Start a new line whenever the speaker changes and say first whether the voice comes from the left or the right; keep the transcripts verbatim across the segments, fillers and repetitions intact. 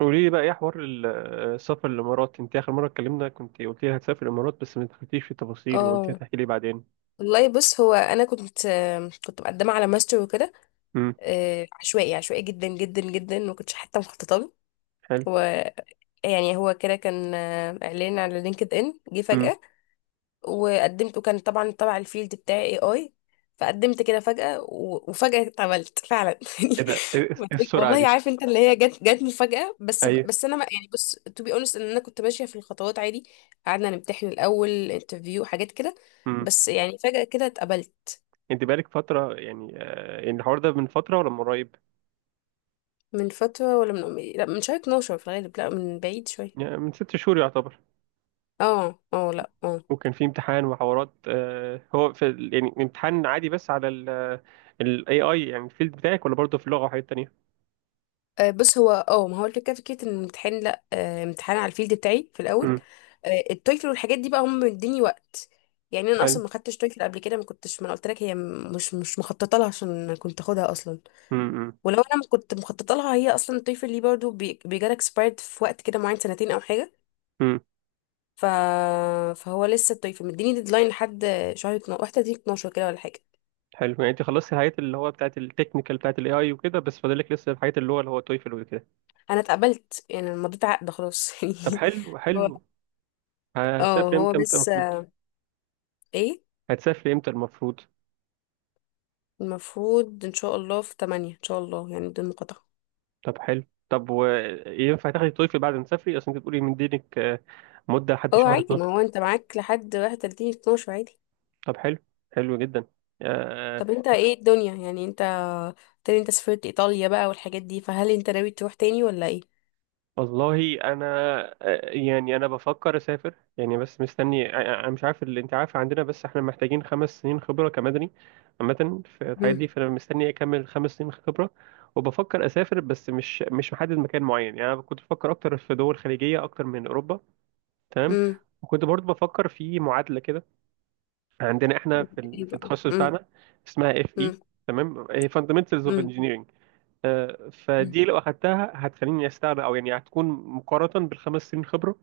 right: قولي لي بقى ايه حوار ال- السفر الامارات؟ انت اخر مره اتكلمنا كنت قلت لي هتسافر الامارات، بس ما دخلتيش في التفاصيل وقلت لي
left: اه.
right: هتحكي لي بعدين.
left: والله بص، هو انا كنت آم، كنت مقدمه على ماستر وكده.
right: امم.
left: آه، عشوائي عشوائي جدا جدا جدا، ما كنتش حتى مخططه له.
right: حلو.
left: هو يعني هو كده كان آه، اعلان على لينكد ان جه
right: امم.
left: فجاه، وقدمت وكان طبعا تبع الفيلد بتاعي اي اي. فقدمت كده فجاه و- وفجاه اتعملت فعلا يعني.
right: ايه ده؟ ايه إيه
left: ما
right: إيه
left: تقول-
right: السرعه
left: والله
right: دي؟
left: عارف انت اللي هي جت جت مفاجاه، بس
right: ايوه.
left: بس انا ما يعني، بص، تو بي اونست، ان انا كنت ماشيه في الخطوات عادي. قعدنا نمتحن الاول انترفيو حاجات كده.
right: امم.
left: بس يعني فجأة كده اتقبلت.
right: انت بقالك فتره، يعني آه، يعني الحوار ده من فتره ولا من قريب؟
left: من فترة ولا من أمي؟ لا من شهر اتناشر في الغالب، لا من بعيد شوية.
right: يعني من ست شهور يعتبر؟
left: اه اه، لا اه.
right: وكان في امتحان وحوارات، آه، هو في ال- يعني امتحان عادي بس على الاي اي، يعني الفيلد بتاعك، ولا برضه في اللغه وحاجات تانية؟
left: آه، بص هو اه ما هو الفكرة فكرة ان الامتحان، لا آه، امتحان على الفيلد بتاعي في الأول.
right: امم.
left: آه، التويفل والحاجات دي بقى هم مديني وقت. يعني انا
right: حلو.
left: اصلا ما خدتش تويفل قبل كده، ما كنتش، ما أنا قلت لك هي م- مش مش مخططه لها عشان كنت اخدها اصلا.
right: امم.
left: ولو انا ما كنت مخططه لها هي اصلا، التويفل دي برضه بيجالك اكسبايرد في وقت كده معين، سنتين او حاجه. ف... فهو لسه التويفل مديني ديدلاين لحد شهر اتناشر، واحد وثلاثين اتناشر كده ولا حاجه.
right: حلو، يعني انت خلصتي الحاجات اللي هو بتاعت التكنيكال بتاعت الاي اي وكده، بس فاضلك لسه الحاجات اللي هو اللي هو تويفل وكده؟
left: انا اتقبلت يعني، أنا مضيت عقد خلاص يعني.
right: طب حلو.
left: هو
right: حلو.
left: اه
right: هتسافري
left: هو
right: امتى امتى
left: بس
right: المفروض؟
left: ايه.
right: هتسافري امتى المفروض؟
left: المفروض ان شاء الله في تمانية، ان شاء الله يعني بدون مقاطعة.
right: طب حلو. طب وينفع تاخدي تويفل بعد ما تسافري؟ اصل انت بتقولي من دينك آه، مدة لحد
left: اه
right: شهر
left: عادي، ما
right: اثنا عشر.
left: هو انت معاك لحد واحد وتلاتين اتناشر عادي.
right: طب حلو. حلو جدا. آه،
left: طب انت ايه الدنيا يعني، انت تاني انت سافرت ايطاليا بقى والحاجات دي، فهل انت ناوي تروح تاني ولا ايه؟
right: والله انا، آه، يعني انا بفكر اسافر يعني، بس مستني. آه، آه، انا مش عارف، اللي انت عارف عندنا، بس احنا محتاجين خمس سنين خبره كمدني عامه في الحاجات
left: امم
right: دي، فانا مستني اكمل خمس سنين خبره. وبفكر اسافر، بس مش مش محدد مكان معين، يعني انا كنت بفكر اكتر في دول خليجيه اكتر من اوروبا. تمام.
left: امم،
right: وكنت برضو بفكر في معادله كده عندنا احنا في ال-
left: ايه
right: في
left: بقى؟
right: التخصص
left: امم
right: بتاعنا، اسمها اف اي،
left: امم
right: تمام، فاندمنتالز اوف
left: امم،
right: انجينيرنج. آه، فدي لو اخدتها هتخليني استغنى، او يعني هتكون مقارنة بالخمس سنين خبرة،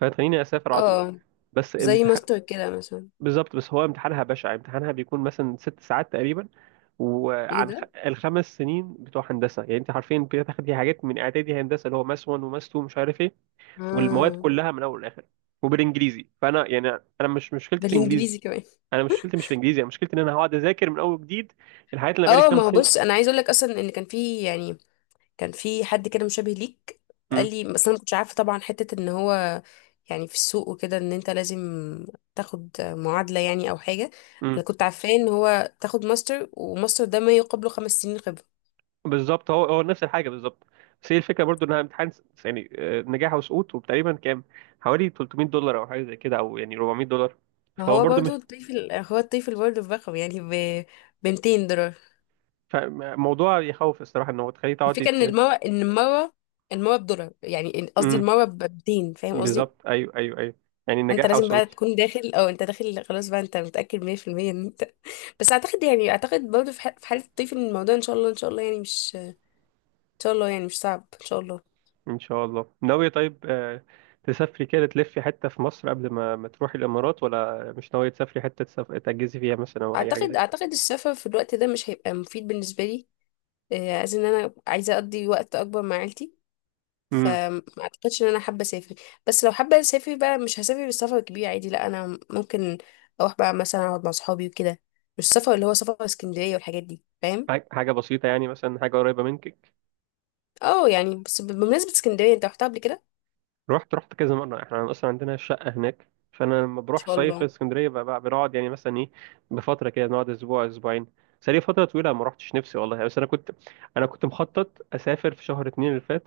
right: فهتخليني اسافر على طول.
left: اه.
right: بس
left: زي
right: امتحان.
left: ماستر كده مثلا.
right: بالظبط، بس هو امتحانها بشع، امتحانها بيكون مثلا ست ساعات تقريبا،
left: ايه
right: وعن خ...
left: ده.
right: الخمس سنين بتوع هندسة، يعني انت عارفين بتاخدي حاجات من اعدادي هندسة، اللي هو ماس واحد وماس اتنين، مش عارف ايه، والمواد
left: اه،
right: كلها من اول لاخر وبالانجليزي، فانا يعني انا مش مشكلتي في انجليزي،
left: بالانجليزي كمان.
right: انا مشكلتي مش في انجليزي، انا مشكلتي ان انا هقعد اذاكر من اول جديد الحاجات اللي أنا بقالي
left: اه ما
right: خمس
left: هو بص،
right: سنين
left: انا عايز اقول لك اصلا ان كان في يعني كان في حد كده مشابه ليك، قال لي. بس انا ما كنتش عارفه طبعا حته، ان هو يعني في السوق وكده، ان انت لازم تاخد معادله يعني او حاجه.
right: امم.
left: انا كنت عارفاه ان هو تاخد ماستر، وماستر ده ما يقابله خمس سنين خبره.
right: بالظبط، هو هو نفس الحاجه بالظبط، بس هي الفكره برضو انها امتحان س- يعني آه، نجاح وسقوط، وتقريبا كام؟ حوالي تلتمية دولار او حاجه زي كده، او يعني اربعمائة دولار. فهو
left: فهو
right: برضو
left: برضه
right: مش
left: الطفل، هو الطفل برضه برقم يعني ب ميتين دولار.
right: ف- موضوع يخوف الصراحه، ان هو تخليه تقعدي
left: الفكره ان
right: ت...
left: المره ان المره المره بدولار يعني، قصدي
right: امم.
left: المره ب ميتين، فاهم قصدي.
right: بالظبط، ايوه ايوه ايوه، يعني
left: انت
right: نجاح
left: لازم بقى
right: وسقوط.
left: تكون داخل، او انت داخل خلاص بقى انت متاكد مية في المية ان انت. بس اعتقد يعني، اعتقد برضه في ح- في حاله الطفل من الموضوع ان شاء الله، ان شاء الله يعني، مش ان شاء الله يعني مش صعب ان شاء الله.
right: ان شاء الله ناويه، طيب آه، تسافري كده تلفي حته في مصر قبل ما ما تروحي الامارات، ولا مش ناويه تسافري حته تسف... تجهزي فيها مثلا، او اي حاجه زي
left: اعتقد
right: كده؟
left: اعتقد السفر في الوقت ده مش هيبقى مفيد بالنسبه لي. آه، عايز ان انا عايزه اقضي وقت اكبر مع عيلتي،
right: امم.
left: فما اعتقدش ان انا حابه اسافر. بس لو حابه اسافر بقى، مش هسافر بالسفر كبير عادي، لا انا ممكن اروح بقى مثلا اقعد مع صحابي وكده. مش السفر اللي هو سفر اسكندريه والحاجات دي، فاهم.
right: حاجه حاجة بسيطه، يعني مثلا حاجه قريبه منك.
left: اه يعني، بس بمناسبه اسكندريه، انت رحتها قبل كده؟ ان
right: رحت رحت كذا مرة، احنا اصلا عندنا شقة هناك، فانا لما بروح
left: شاء
right: صيف في
left: الله.
right: اسكندرية بقى بقى بنقعد يعني مثلا ايه بفترة كده، نقعد اسبوع اسبوعين. بس لي فترة طويلة ما رحتش نفسي والله، بس انا كنت انا كنت مخطط اسافر في شهر اتنين اللي فات،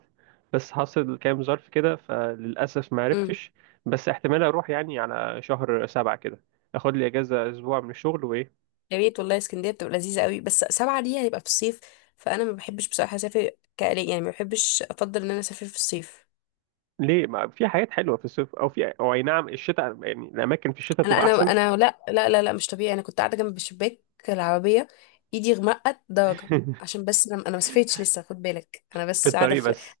right: بس حصل كام ظرف كده فللاسف ما
left: إمم.
right: عرفتش. بس احتمال اروح يعني على شهر سبعة كده، اخد لي اجازة اسبوع من الشغل وايه.
left: يا ريت والله، اسكندريه بتبقى لذيذه قوي، بس سبعة دي هيبقى في الصيف، فانا ما بحبش بصراحه اسافر كالي يعني، ما بحبش، افضل ان انا اسافر في الصيف.
right: ليه؟ ما في حاجات حلوة في الصيف، او في او اي نعم الشتاء، يعني الاماكن في الشتاء
left: انا
right: بتبقى
left: انا
right: احسن.
left: انا لا لا لا لا، مش طبيعي، انا كنت قاعده جنب شباك العربيه، ايدي غمقت درجه، عشان بس انا انا ما سافرتش لسه، خد بالك انا
right: في
left: بس قاعده
right: الطريق
left: في،
right: بس.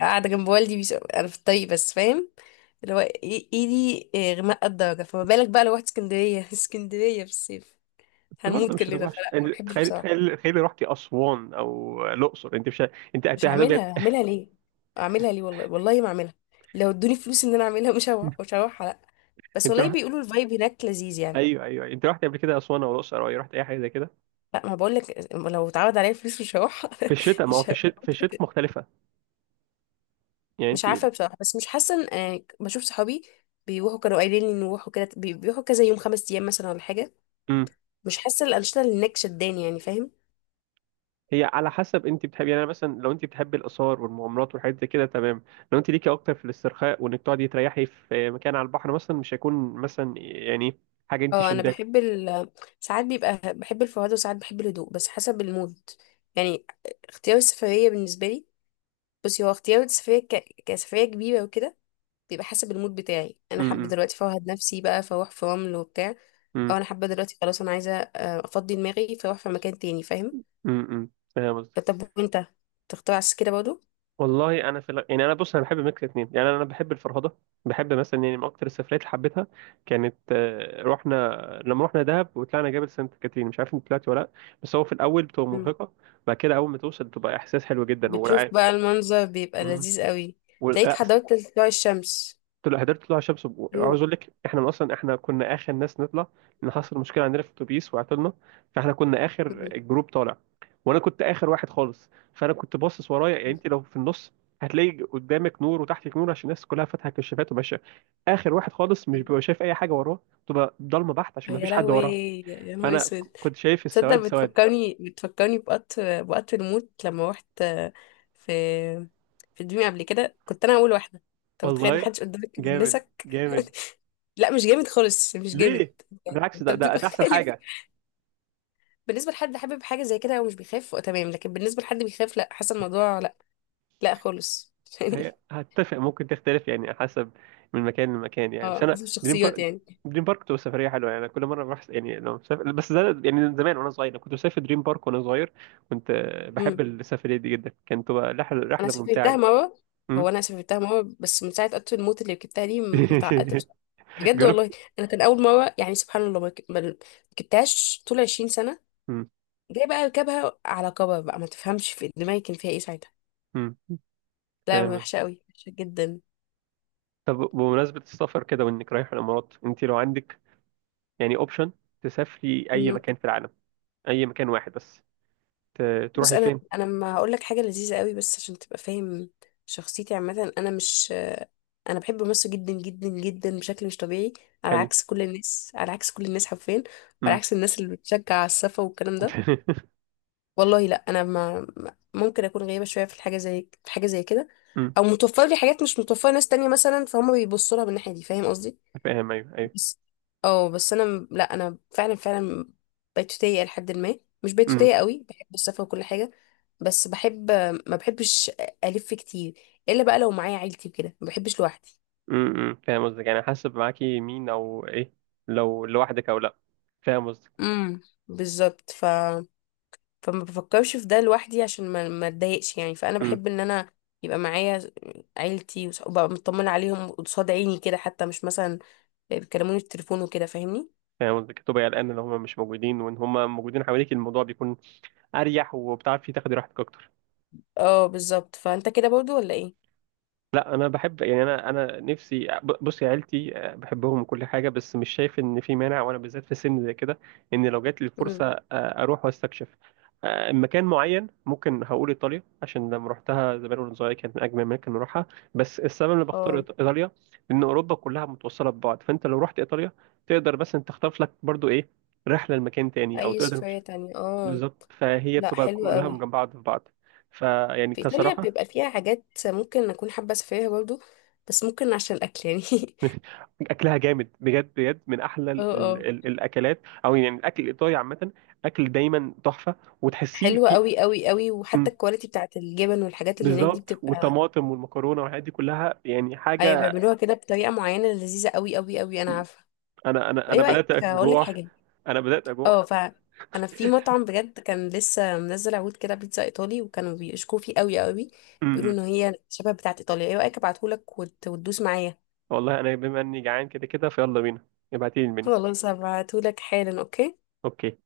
left: قاعده جنب والدي بيس... انا في الطريق بس، فاهم. اللي هو إي- ايدي إيه، غمقت درجه، فما بالك بقى لو رحت اسكندريه اسكندريه في الصيف
right: بس برضه
left: هنموت
right: مش هتبقى
left: كلنا،
right: وحشه،
left: فلا ما
right: يعني
left: بحبش
right: تخيلي
left: بصراحه.
right: تخيلي تخيلي رحتي اسوان او الاقصر، انت مش ه- انت هت-
left: مش
right: هتبقى.
left: هعملها، هعملها ليه؟ اعملها ليه؟ والله والله ما اعملها، لو ادوني فلوس ان انا اعملها مش هروح، مش هروح لا. بس
right: انت
left: والله
right: رحت؟
left: بيقولوا الفايب هناك لذيذ يعني.
right: ايوه ايوه، انت رحت قبل كده اسوان او الاقصر، او أي- رحت اي حاجه زي كده؟
left: لا ما بقول لك، لو اتعرض عليا فلوس مش هروح
right: في الشتاء، ما هو في
left: مش هروح.
right: الشتاء في الشتاء مختلفه. يعني
left: مش
right: انت.
left: عارفه بصراحه، بس مش حاسه ان يعني، بشوف صحابي بيروحوا، كانوا قايلين لي نروحوا كده، بي- بيروحوا كذا يوم، خمس ايام مثلا ولا حاجه.
right: امم.
left: مش حاسه الانشطه اللي هناك شداني يعني، فاهم.
right: هي على حسب انت بتحبي، يعني أنا مثلا لو انت بتحبي الاثار والمغامرات والحاجات زي كده، تمام، لو انت ليكي اكتر في الاسترخاء وانك تقعدي تريحي في مكان على البحر مثلا، مش هيكون مثلا يعني حاجه انت
left: اه، انا
right: شداكي.
left: بحب ال... ساعات بيبقى بحب الفرهده، وساعات بحب الهدوء، بس حسب المود يعني. اختيار السفريه بالنسبه لي، بصي هو اختيار السفرية ك... كسفرية كبيرة وكده، بيبقى حسب المود بتاعي، انا حابة
right: امم.
left: دلوقتي فوهد نفسي بقى، فاروح في رمل وبتاع،
right: امم.
left: او انا حابة دلوقتي خلاص، انا عايزة آه، افضي دماغي فاروح في مكان تاني، فاهم.
right: امم. امم.
left: طب وانت تختار عكس كده برضه.
right: والله انا في ال- يعني انا بص، انا بحب ميكس اتنين، يعني انا بحب الفرهده، بحب مثلا، يعني من اكتر السفريات اللي حبيتها كانت، آه، رحنا، لما رحنا دهب وطلعنا جبل سانت كاترين، مش عارف انت طلعت ولا لا، بس هو في الاول بتبقى
left: مم.
right: مرهقه، بعد كده اول ما توصل بتبقى احساس حلو جدا،
left: بتشوف
right: ولا.
left: بقى المنظر بيبقى
right: مم.
left: لذيذ قوي، تلاقيك
right: ولا
left: حضرت طلوع الشمس.
right: قلت له حضرت طلوع شمس،
left: هو-
right: وعاوز اقول لك احنا اصلا، احنا كنا اخر ناس نطلع، لان حصل مشكله عندنا في الاتوبيس وعطلنا، فاحنا كنا اخر
left: مم.
right: الجروب طالع، وانا كنت اخر واحد خالص، فانا كنت باصص ورايا، يعني انت لو في النص هتلاقي قدامك نور وتحتك نور عشان الناس كلها فاتحه كشافات وماشيه، اخر واحد خالص مش
left: مم.
right: بيبقى شايف اي حاجه وراه، بتبقى ضلمه بحت عشان
left: يا
right: مفيش حد
left: لهوي،
right: وراه،
left: يا نهار
right: فانا
left: اسود.
right: كنت شايف
left: تصدق
right: السواد سواد.
left: بتفكرني، بتفكرني بوقت، بوقت الموت لما روحت في، في دريم قبل كده، كنت انا اول واحده، انت متخيل
right: والله
left: محدش قدامك
right: جامد،
left: يونسك.
right: جامد.
left: لا مش جامد خالص، مش جامد.
right: ليه؟
left: يعني
right: بالعكس،
left: انت
right: ده ده,
left: بتبقى
right: ده احسن
left: خايف.
right: حاجه.
left: بالنسبه لحد حابب حاجه زي كده ومش بيخاف، تمام، لكن بالنسبه لحد بيخاف، لا، حاسه الموضوع لا، لا خالص
right: هي
left: يعني.
right: هتفق، ممكن تختلف يعني حسب من مكان لمكان، يعني بس
left: اه
right: انا
left: حسب
right: دريم
left: الشخصيات
right: بارك،
left: يعني.
right: دريم بارك بتبقى سفريه حلوه، يعني أنا كل مره بروح، يعني لو مسافر، بس ده يعني زمان وانا صغير، أنا كنت بسافر دريم بارك وانا صغير، كنت آه، بحب
left: امم.
right: السفريه دي جدا، كانت تبقى رحله،
left: انا
right: رحله
left: سافرتها
right: ممتعه.
left: مره.
right: أمم.
left: هو انا سافرتها مره، بس من ساعه قطر الموت اللي ركبتها دي م- متعقده بصراحه، بجد
right: جربت؟
left: والله. انا كان اول مره يعني سبحان الله، ما رك- ما ركبتهاش طول عشرين سنه،
right: أمم.
left: جاي بقى اركبها على كبر، بقى ما تفهمش في دماغي كان فيها ايه ساعتها.
right: أمم.
left: لا
right: آه،
left: وحشه قوي، وحشه جدا.
right: طب بمناسبه السفر كده وانك رايح الامارات، انت لو عندك يعني اوبشن تسافري اي
left: مم.
right: مكان في العالم، اي مكان واحد بس، ت-
left: بص
right: تروحي
left: انا
right: فين؟
left: انا ما هقول لك حاجه لذيذه قوي بس عشان تبقى فاهم شخصيتي عامه. انا مش انا بحب مصر جدا جدا جدا بشكل مش طبيعي، على
right: حلو.
left: عكس كل الناس، على عكس كل الناس حرفيا، وعلى
right: أمم.
left: عكس الناس اللي بتشجع على السفر والكلام ده. والله لا، انا ما ما- ممكن اكون غريبه شويه في الحاجه زي في حاجه زي كده،
right: أمم.
left: او متوفر لي حاجات مش متوفره ناس تانية مثلا، فهم بيبصوا لها من الناحيه دي، فاهم قصدي.
right: فاهم، ايوه
left: بس اه بس انا م- لا انا فعلا فعلا بيتوتيه لحد ما، مش
right: ايوه.
left: بيتوتيه قوي، بحب السفر وكل حاجه، بس بحب، ما بحبش الف كتير الا بقى لو معايا عيلتي وكده، ما بحبش لوحدي.
right: امم. امم. فاهم قصدك، يعني حاسب معاكي مين او ايه لو لوحدك او لا، فاهم قصدك.
left: امم بالظبط. ف فما بفكرش في ده لوحدي، عشان ما ما اتضايقش يعني، فانا
right: امم.
left: بحب ان انا يبقى معايا عيلتي، وص- وابقى مطمنه عليهم قصاد عيني كده، حتى مش مثلا بيكلموني في التليفون وكده، فاهمني.
right: فاهم قصدك، تبقى قلقان ان هم مش موجودين، وان هم موجودين حواليك الموضوع بيكون اريح، وبتعرفي تاخدي راحتك اكتر.
left: اه بالظبط، فانت كده برضو ولا ايه؟
right: لا انا بحب، يعني انا انا نفسي، ب- بصي عيلتي آه، بحبهم وكل حاجه، بس مش شايف ان في مانع، وانا بالذات في سن زي كده، ان لو جات لي
left: امم.
right: الفرصه آه، اروح واستكشف آه، مكان معين. ممكن هقول ايطاليا، عشان لما روحتها زمان وانا صغير كانت من اجمل اماكن نروحها، بس السبب اللي بختار
left: اه
right: إيط- ايطاليا ان اوروبا كلها متوصله ببعض، فانت لو رحت ايطاليا تقدر، بس انت تخطف لك برضو ايه، رحله لمكان تاني، او
left: اي
right: تقدر مش.
left: سفرية تانية اه.
right: بالظبط، فهي
left: لا
right: بتبقى
left: حلو
right: كلها من
left: قوي.
right: جنب بعض في بعض، فيعني
left: في ايطاليا
right: كصراحه
left: بيبقى فيها حاجات ممكن اكون حابه اسافرها برضو، بس ممكن عشان الاكل يعني
right: اكلها جامد بجد بجد، من احلى
left: اه
right: ال ال
left: اه،
right: ال الاكلات، او يعني الاكل الايطالي عامه، اكل دايما تحفه، وتحسيه
left: حلوة
right: في.
left: قوي قوي قوي،
right: مم،
left: وحتى الكواليتي بتاعت الجبن والحاجات اللي هناك دي
right: بالظبط،
left: بتبقى.
right: والطماطم والمكرونه والحاجات دي كلها يعني
left: ايوه
right: حاجه.
left: بيعملوها كده بطريقه معينه لذيذه قوي قوي قوي، انا عارفه.
right: انا انا انا
left: ايه
right: بدات
left: رايك اقول لك
right: اجوع.
left: حاجه؟
right: انا بدات اجوع.
left: اه ف انا في مطعم بجد، كان لسه منزل عروض كده بيتزا ايطالي، وكانوا بيشكوا فيه قوي قوي،
right: امم.
left: بيقولوا
right: إمم.
left: ان هي شبه بتاعه ايطاليا. ايه رايك ابعتهولك وت- وتدوس معايا؟
right: والله انا بما اني جعان كده كده، فيلا بينا. ابعتيلي المنيو.
left: خلاص هبعتهولك حالا، اوكي.
right: اوكي